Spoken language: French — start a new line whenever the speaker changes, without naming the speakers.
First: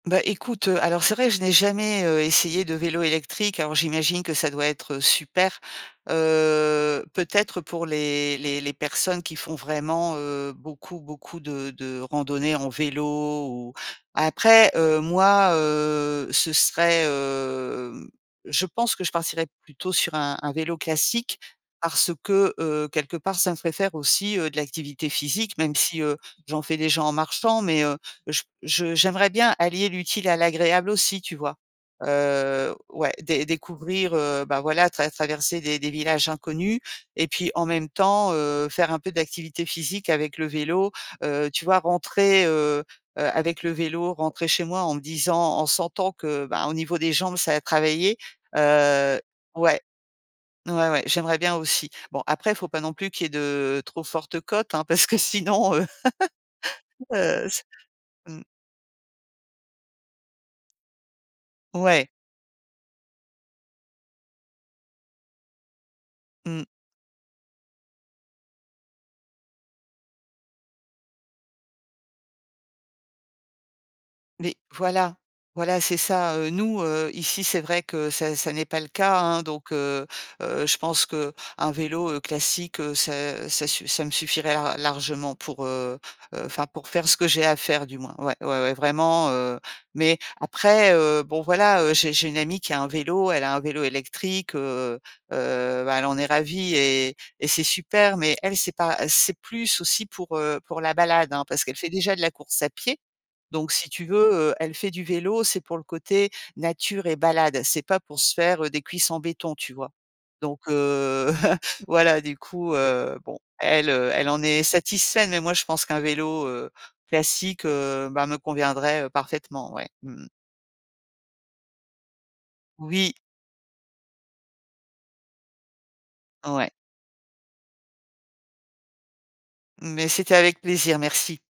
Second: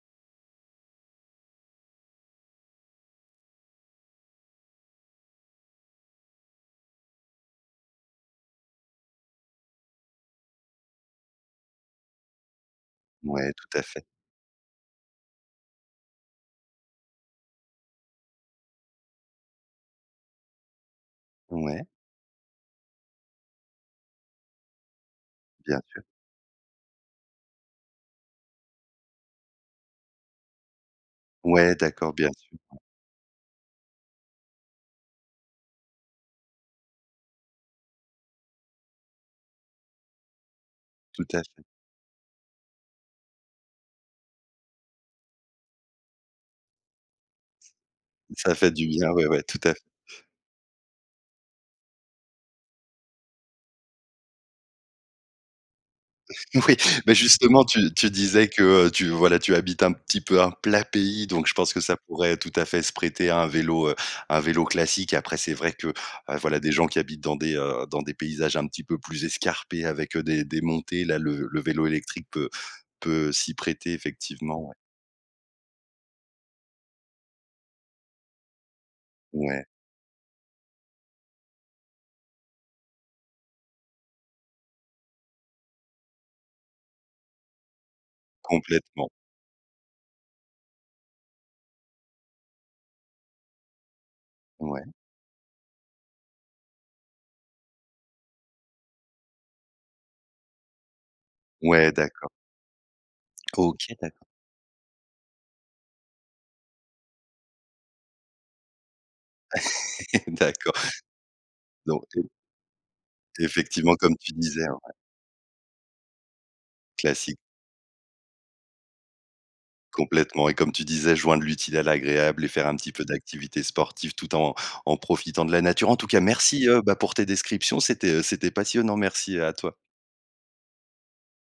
Bah, écoute, heu. Alors c'est vrai, je n'ai jamais, heu, essayé de vélo électrique, alors j'imagine que ça doit être, heu super. Heu, peut-être pour les les les personnes qui font vraiment, heu, beaucoup beaucoup de de randonnées en vélo
Ouais,
ou
tout à fait.
après, heu, moi, heu, ce serait, hem je pense que je partirais plutôt sur un un vélo classique
Ouais.
parce que, heu, quelque part, ça me ferait faire aussi, heu, de l'activité physique, même
Bien
si,
sûr.
heu, j'en fais déjà en marchant. Mais, heu, j je j'aimerais bien allier l'utile à l'agréable aussi, tu vois?
Ouais, d'accord, bien sûr.
Heu, ouais. Dé découvrir, heu, bah, voilà, trav traverser des des villages inconnus et puis en même temps, heu, faire un peu d'activité physique avec le vélo,
Tout à
heu,
fait.
tu vois? Rentrer, heu heu, avec le vélo, rentrer chez moi en me disant en sentant que, bah, au niveau des jambes, ça a travaillé.
Ça fait du bien,
Heu
ouais, ouais, tout à f
ouais. Ouais, ouais, j'aimerais bien aussi. Bon, après, il faut pas non plus qu'il y ait de, trop fortes côtes, hein, parce que sinon, heu.
Oui, bah,
Heu
justement, tu tu
mmh.
disais que, heu, tu voilà tu habites un petit peu un plat pays, donc je pense que ça
Ouais.
pourrait tout à fait se prêter à un vélo, heu un vélo classique. Après, c'est vrai que, heu, voilà,
Mmh.
les gens qui habitent dans des, heu dans des paysages un petit peu plus escarpés avec, heu, des des montées, là, le le vélo électrique peut peut s'y prêter
Mais
effectivement, ouais.
voilà. Voilà, c'est ça, heu. Nous, heu, ici, c'est vrai que ça ça n'est pas le cas, hein
Ouais.
donc, heu heu, je pense qu'un vélo, heu, classique, heu, ça ça suff ça me suffirait ar largement pour, heu heu, enfin pour faire ce que j'ai à faire du moins. Ouais. Ouais, ouais,
Complètement.
vraiment, heu, mais, après, heu, bon, voilà, heu, j'ai j'ai une amie qui a un vélo. Elle a un vélo électrique,
Ouais.
heu heu, bah, elle en est ravie et et c'est super mais elle c'est pas c'est plus aussi pour, heu, pour la balade, hein, parce qu'elle fait
Ouais,
déjà de
d'accord.
la course à pieds donc si
OK,
tu
d'accord.
veux, heu, elle fait du vélo, c'est pour le côté, nature et balade. C'est pas pour se faire, heu, des cuisses en béton, tu vois? Donc,
D'accord.
heu.
Donc,
Voilà,
heu
du coup, heu, bon. Elle,
Effectivement
heu,
comme
elle
tu
en est
disais. [unintelligible]
satisfaite, mais moi je pense qu'un vélo, heu,
Classi
classique, heu, bah, me conviendrait, heu, parfaitement. Ouais. Mmh mh.
Complètement et comme tu disais, joindre l'utile à l'agréable et faire un petit peu
Oui.
d'activités sportives tout en en profitant de la nature. En tout cas merci,
Ouais.
heu, bah, pour tes descriptions, c'était, heu c'était passionnant. Merci à toi.
Mais c'était avec plaisir, merci.